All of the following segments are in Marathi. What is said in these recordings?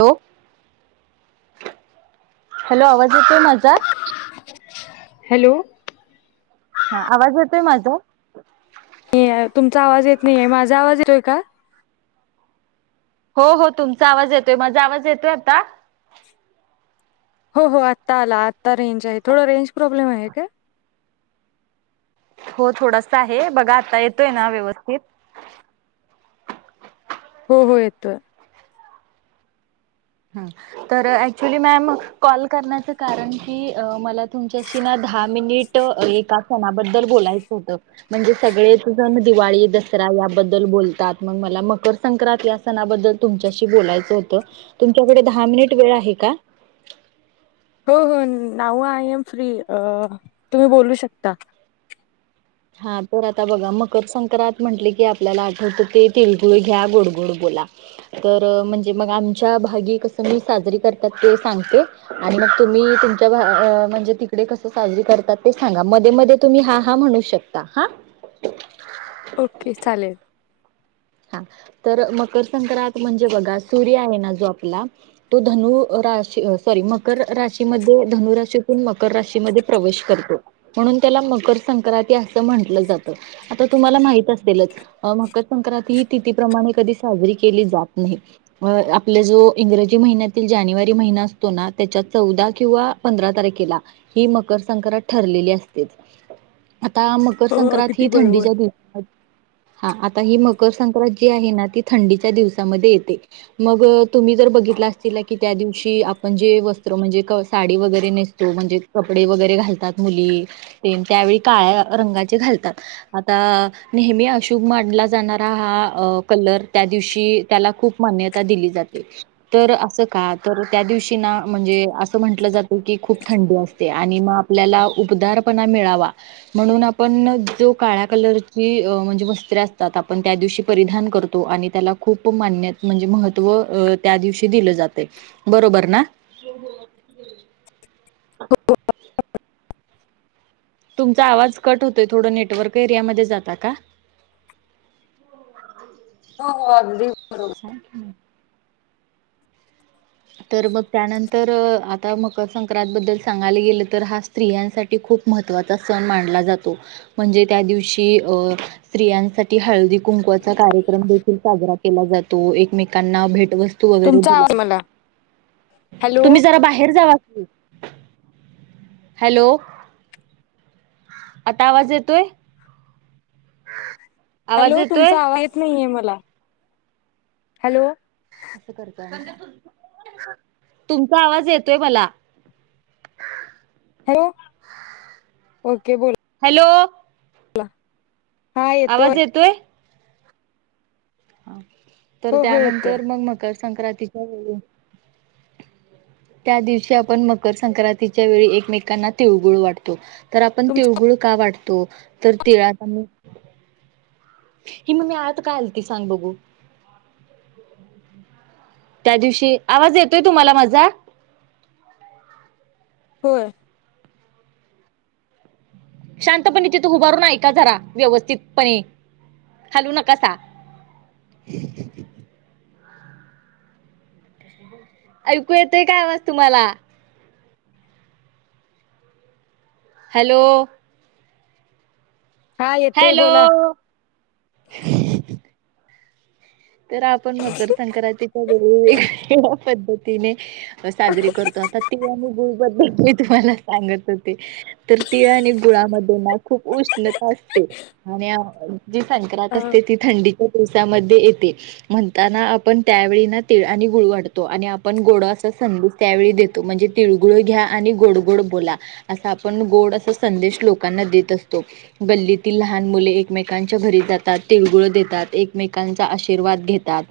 हो हॅलो आवाज माझा? हॅलो हा आवाज येतोय माझा तुमचा आवाज येत नाहीे माझा आवाज येतोय का हो हो तुमचा आवाज येतोय माझा आवाज येतोय आता हो हो आत्ता आला आता रेंज आहे थोडं रेंज प्रॉब्लेम आहे काय हो थोडस आहे बघा आता येतोय ना व्यवस्थित [inaudible] हो हो येतोय. एक्च्युली मॅम कॉल करण्याच कारण की मला तुमच्याशी दहा मिनिट एका सणाबद्दल बोलायचं होत म्हणजे सगळेच जण दिवाळी, दसरा याबद्दल बोलतात मग मला मकर संक्रांत या सणाबद्दल तुमच्याशी बोलायचं होत तुमच्याकडे दहा मिनिट वेळ आहे का हो हो नाव आय एम फ्री तुम्ही बोलू शकता हा तर आता बघा मकर संक्रांत म्हटले की आपल्याला आठवतं ते तिळगुळ घ्या गोड गोड गोड ला तर म्हणजे मग आमच्या भागी कस मी साजरी करतात ते सांगते आणि तुम्ही तुमच्या म्हणजे तिकडे कसं साजरी करतात ते सांगा मध्ये मध्ये तुम्ही हा हा म्हणू शकता ता हा ओके चालेल हा तर मकर संक्रांत म्हणजे बघा सूर्य आहे ना जो आपला तो धनु राशी सॉरी मकर राशीमधे धनु राशीतून मकर राशीमध्ये प्रवेश करतो म्हणून त्याला मकर संक्रांती अस म्हंटलं जात आता तुम्हाला माहित असेल मकर संक्रांत. ती तिथी प्रमाणे कधी साजरी केली जात नाही आपल्या जो इंग्रजी महिन्यातील जानेवारी महिना असतो ना त्याच्या चौदा किंवा पंधरा तारखेला ही मकर संक्रांत ठरलेली असते. आता मकर हो संक्रांती अगदी ही बरोबर थंडीच्या दिवस हा आता ही म मकर संक्रांत जी आहे ना, ती थंडीच्या दिवसामध्ये येते मग तुम्ही जर बघितला असचीला की त्या दिवशी आपण जे वस्त्र म्हणजे साडी वगैरे नेसतो म्हणजे कपडे वगैरे घालतात मुली तेन त्यावेळी काळ्या रंगाचे घालतात आता नेहमी अशुभ मानला जाणारा हा कलर त्या दिवशी त्याला खूप मान्यता दिली जाते तर अस का? तर त्या दिवशी ना म्हणजे असं म्हंटलं जातं की खूप थंडी असते आणि मग आपल्याला उपदार पणा मिळावा म्हणून आपण जो काळा कलरची म्हणजे वस्त्रे असतात आपण त्या दिवशी परिधान करतो आणि त्याला खूप मान्य म्हणजे महत्त्व त्या दिवशी दिलं जातंय. बरोबर ना. हो हो अगदी बरोबर हो तुमचा आवाज कट होतोय थोडं नेटवर्क एरियामध्ये जाता का? हो हो हो अगदी सांग की मग तर मग त्यानंतर आता मकर संक्रांत बद्दल सांगायला गेलं तर हा स्त्रियांसाठी खूप खूप महत्वाचा सण मानला जातो म्हणजे त्या दिवशी स्त्रियांसाठी हळदीकुंकू कुंकवाचा कार्यक्रम देखील साजरा केला जातो, एकमेकांना भेटवस्तू वस्तू वगैरे तुमचा दिल्या आवाज मला हॅलो तुम्ही जरा बाहेर जावा की हॅलो आता आवाज येतोय [unintelligible] आवाज हॅलो येतोय तुमचा आवाज येत नाहीये मला हॅलो करतय तुमचा आवाज येतोय मला [unintelligible] हॅलो ओके बोल हॅलो बोला आवाज येतोय हा तर हो हो येतोय त्यानंतर मग मकर संक्रांतीच्या वेळी त्या दिवशी आपण मकर संक्रांतीच्या वेळी एकमेकांना तिळगुळ वाटतो. तर आपण तुमचा तिळगुळ का वाटतो? तर तिळात हि मम्मे आत का आलती सांग बघू? त्या दिवशी आवाज येतोय तुम्हाला माझा होय शांतपणे तिथं उभारून ऐका जरा व्यवस्थितपणे हालू नकासा ऐकू येतोय काय आवाज तुम्हांला? हॅलो हा येतोय हॅलो बोला तर आपण मकर संक्रांतीच्या वेगवेगळ्या पद्धतीने साजरी करतो आता तिळ आणि गुळ बद्दल मी तुम्हांला सांगत होते तर तीळ आणि गुळामध्ये ना खूप उष्णता असते आणि जी संक्रांत असते ती थंडीच्या दिवसामध्ये येते. म्हणताना आपण त्यावेळी ना तीळ आणि गुळ वाढतो आणि आपण गोड अस संदेश त्यावेळी देतो. म्हणजे तिळगुळ घ्या आणि गोड गोड बोला अस आपण गोड असा संदेश लोकांना देत असतो. गल्लीतील लहान मुले एकमेकांच्या घरी जातात तिळगुळ देतात एकमेकांचा आशिर् शिर्वाद घेतात.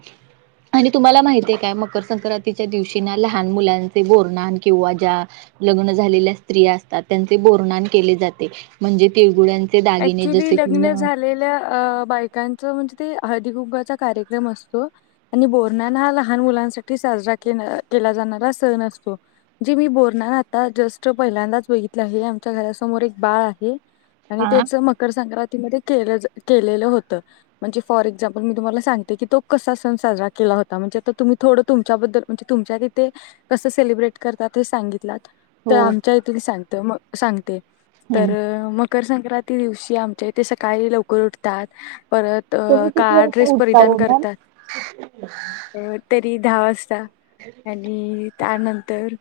आणि तुम्हांला माहिती आहे काय मकर संक्रांतीच्या दिवशी ना लहान मुलांचे बोरन्हाण किंवा ज्या लग्न झालेल्या स्त्री असतात, त्यांचे बोरनान केले जाते, म्हणजे तिळगुळ्यां- अक्च्युली लग्न झालेल्या बायकांच म्हणजे- हळदी कुंकूचा कार्यक्रम असतो आणि बोरन्हान हा लहान मुलांसाठी साजरा केला केला जाणारा सण असतो, जे बोरन्हान आता जस्ट पहिल्यांदाच बघीतला आहे, आमच्या घरासमोर - बाळ आहे आणि हा त्याच मकर संक्रांती मधे- केलेलं होत, म्हणजे फॉर एक्झमपल मी तुम्हाला सांगते की तो कसा सण साजरा केला होता- [unintelligible] तुम्ही थोडं तुमच्या बद्दल तुमच्या येते कसं सेलब्रट करतात हे सांग तर हो आमच्या येथ सांगते, म सांगते तर हम्म म- मकर संंक्रांती दिवशी आमचे ते सकाळी लवकर उठतात, - परत तुम्ही किती काळा वाजता ड्रेस उठता परिधान ओ मॅम करतात, तरी दहा वाजता आणि त्यानंतर-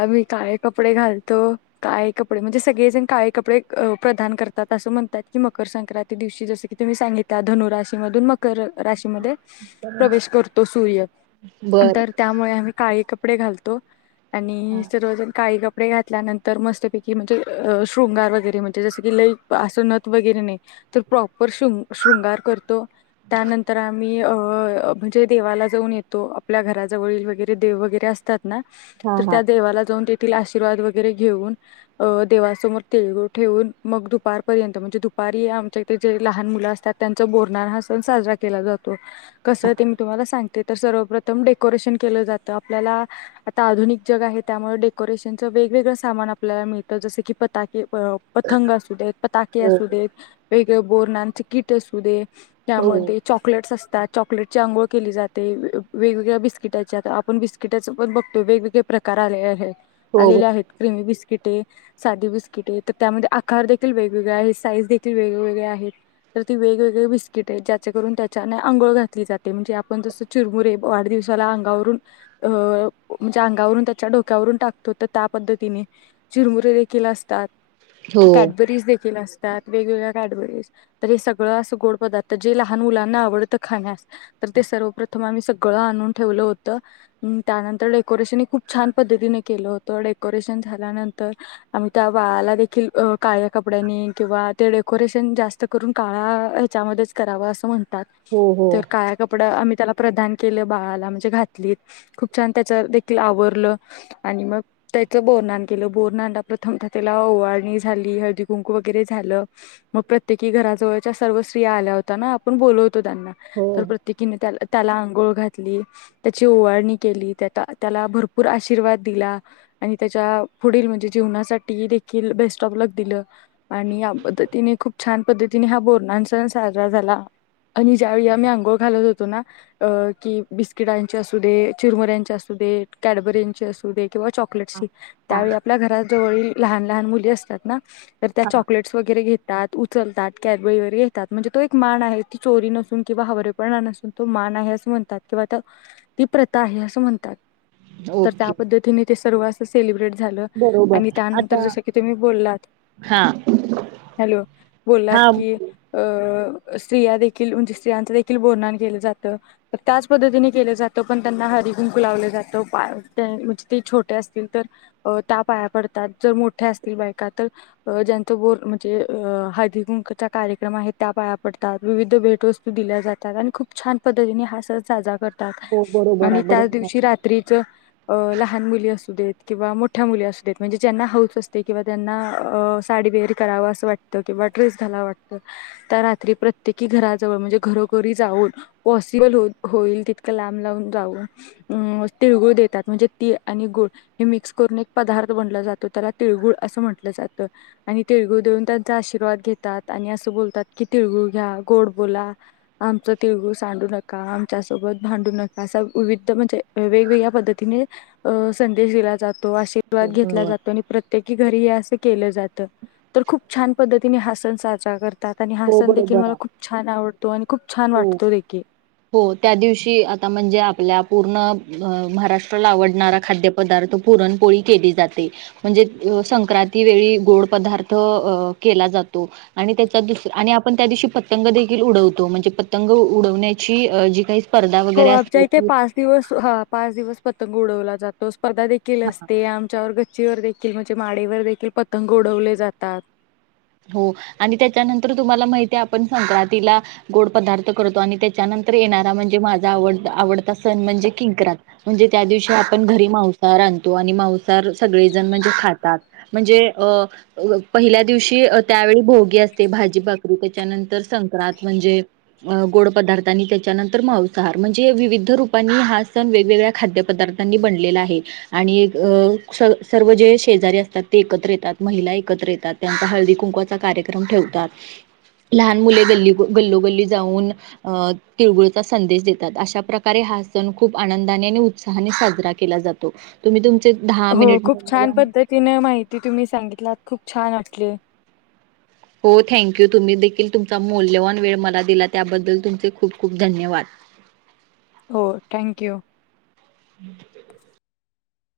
आ मी काळे कपडे घालतो, काळे कपडे म्हणजे सगळेजण काळे कपडे- प्रदान करतात असं म्हणतात की, मकर संक्रांती दिवशी जसं की तुम्ही सांगितला धनुराशीमधून मकर- राशीमध्ये प्रवेश करतो सूर्य बर तर त्यामुळे आम्ही- काळी कपडे घालतो आणि सर्वजन काळी कप- कपडे घातल्यानंतर मस्तपैकी म्हणजे शृंगार वगैरे म्ह जस की लई आसणत वगैरे नाही, तर प्रॉपर शंग शृंगार करतो- त्यानंतर आम्ही- म म्हणजे देवाला जाऊन येतो, आपल्या घराजवळील वगैरे देव वगैरे असतात तर ना हा हा त्या देवाला जाऊन तेथील आशीर्वाद वगैरे घेऊन अ देवासमोर तिळगुळ - ठेवून मग दुपारपर्यंत म्हणजे, दुपारी आमच्या इथे जे लहान मुलं असतात, त्यांचा बोरणारा हा सण साजरा- केला जातो, कसं ते मी तुम्हाला सांगते तर सर्वप्रथम डेकोरेशन के जात आपल्याला- आता आधुनिक जग आहे, त्यामुळे डेकोरेशनचं वेगवेगळं सामान आपल्याला मिळतं जसं की, पताके पतंग असू देत, पताके हो असू देत, वेगवेगळ बोरन्हानच कीट असू दे- हो त्यामध्ये चॉकलेट्स असतात- चॉकलेट ची आंघोळ केली जाते, वेगवेगळ्या बिस्किटाचे आपण बिस्किटाच पण बघतो वेगवेगळे प्रकार- [unintelligible] हो आलेले आहेत क्रीम बिस्किटे, साधे बिस्किटे, त्यामध्ये आकार देखील वेगवेगळे आहेत, साईज देखील वेगवेगळे आहेत, तर ती वेगवेगळे बिस्किट आहे ज्याच्या त्याने आंघोळ घातली जाते, म्हणजे आपण जस चरमुरे वाढदिवसाला अंगावरून- म्हणजे अंगावरून त्याच्या डोक्यावरून टाकतो, तर त्या पद्धतीने चिरमुरे देखील असतात- हो कॅडबरीज देखील असते, - वेगवेगळ्या कॅडबरीज, तर हे सगळं असं गोड पदार्थ जे लहान मुलांना आवडतं खाण्यास- तर ते सर्वप्रथम आम्ही सगळं आणून ठेवलं होतं, त्यानंतर डेकोरेशन हे खूप छान पद्धतीने केल होत, डेकोरेशन झाल्यानंतर आम्ही त्या बाळाला- देखील काळ्या कपड्यांनी किंवा ते डेकोरेशन जास्त करून काळा ह्याच्यामध्ये करावा असं म्हण तात, हो हो तर काळा कप- ड आम्ही त्याला प्रदान केलं बाळाला म्हणजे घातली खूप छान त्याच देखील आवरलं आणि मग त्याचं बोरनान केलं बोरनान प्रथम त्याला ओळ- झाली, हळदी कुंकू वगैरे झालं, मग प्रत्येकी घराजवळच्या सर्व स्त्रिया आल्या होत्या ना आपण बोल- त्यांना हो तर प्रत्येकीने- त्याला आंघोळ घातली, त्याची ओवारणी केली, त्या त्याला भरपूर आशीर्वाद दिला. आणि त्याच्या पुढील म्हणजे जीवनासाठी देखील बेस्ट आँफ लक दिलं आणि या पद्धतीने खूप छान पद्धतीने हा बोरन्हान सण साजरा झाला. आणि ज्यावेळी मी आंघोळ घालत होतो ना, की बिस्किटांचे असू दे, चिरमुऱ्यांचे असू दे- कॅडबरीचे असू दे किंवा हा चॉकलेटची- हा त्यावेळी आपल्या घरात जव लहान लहान मुली असतात ना, तर त्या हा चॉकलेट्स वगैरे घेत उचलतात कॅद वगैरे येतात, म्हणजे तो एक मान आहे ती चोरी नसून किंवा हवरेपणा नसून तो मान- आहे असं म्हणतात किंवा ती प्रथा आहे असं म्हणतात. तर त्या ओके पद्धतीने ते सर्व अस सेलिब्रेट झालं आणि बरोबर त्यानंतर आता जस की तुम्ही- बोललात, हा हँलो? बोललात हा की, - स्त्रिया देखील, म्हणजे स्त्रियांच देखील बोरन्हान केलं जातं त्याच पद्धतीने केलं जात त्यांना हळदी कुंकू लावलं जातं, पाया म्हणजे ते छोटे असतील तर त्या पाया पडतात. जर मोठ्या असतील बाई काय तर ज्यांचं गोड म्हणजे अ हळदी कुंकवाचा कार्यक्रम आहे त्या पाया पडतात. भेटवस्तू दिल्या जातात आणि खूप छान पद्धतीने हा सण साजरा करतात. हो बरोबर आणि आहे त्याच बरोबर आहे दिवशी रात्रीच लहान मुली असू देत किंवा मोठ्या मुली असू देत म्हणजे ज्यांना हाऊस असते किंवा त्यांना साडी वेअर करावंस वाटते, त्यांना ड्रेस घालावा वाटतो रात्री प्रत्येक घराजवळ म्हणजे घरोघरी जाऊन पॉसिबल होईल तितकं लांब लांब जाऊन तिळगूळ देतात म्हणजे तीळ आणि गुळ हे मिक्स करून एक पदार्थ बनला जातो त्याला तिळगूळ असं म्हटलं जातं आणि तिळगूळ देऊन त्यांचा आशीर्वाद घेतात आणि असं बोलतात की तिळगूळ घ्या गोड बोला, आमच तिळगूळ सांडू नका, आमच्यासोबत भांडू नका, असा विविध म्हणजे वेगवेगळ्या पद्धतीने संदेश दिला जातो आशीर्वाद हो घेतला बरोबर आहे जातो आणि प्रत्येक घरी अस केलं जात, तर खूप छान पद्धतीने हा सण साजरा कर खातात आणि हा हो सण देखील बरोबर मला आहे खूप छान आवडतो आणि खूप छान हो वाटतो देखील. हो त्या दिवशी आता म्हणजे आपल्या पूर्ण महाराष्ट्राला आवडणारा खाद्यपदार्थ पुरणपोळी केली जाते म्हणजे संक्रांती वेळी गोड पदार्थ केला जातो, आणि त्याचा दुसरा आणि अशी पतंग देखील उडवतो, म्हणजे पतंग उडवण्याची जी काही स्पर्धा हो वगैरे आमच्या असते इथे ती पाच दिवस, हा पाच दिवस पतंग उडवला जातो. स्पर्धा देखील असते आमच्यावर गच्चीवर देखील म्हणजे माडीवर देखील पतंग उडवले जातात. हो आणि त्याच्यानंतर तुम्हाला माहिती आहे आपण संक्रांतीला गोड पदार्थ करतो आणि त्याच्यानंतर येणारा म्हणजे माझा आवडता सण म्हणजे किंक्रात म्हणजे त्या दिवशी आपण घरी मांसाहार माणसं हर सगळेजण खातात. कि, त्यावेळी भोगी असते, भाजी भाकरी त्याच्यानंतर संक्रांत म्हणजे गोड पदार्थ आणि त्याच्यानंतर मांसाहार म्हणजे विविध रूपांनी हा सण वेगवेगळ्या खाद्यपदार्थांनी बनलेला आहे. आणि सर्व जे शेजारी असतात ते एकत्र येतात महिला एकत्र येतात त्यांचा हळदी हळदि कुंकाचा कार्यक्रम ठेवतात. लहान मुले गल्ली गल्लोगल्ली जाऊन अ तिळगुळचा संदेश देतात अशा प्रकारे हा सण खूप आनंदाने आणि उत्साहाने साजरा केला जातो तुम्ही तुम हो खूप छान पद्धतीने माहिती तुम्ही सांगितलात, खूप छान वाटले. हो थँक्यू तुम्ही देखील तुमचा मौल्यवान वेळ मला दिला त्याबद्दल तुमचे खूप खूप धन्यवाद. ह [unintelligible] हो थँक्यू.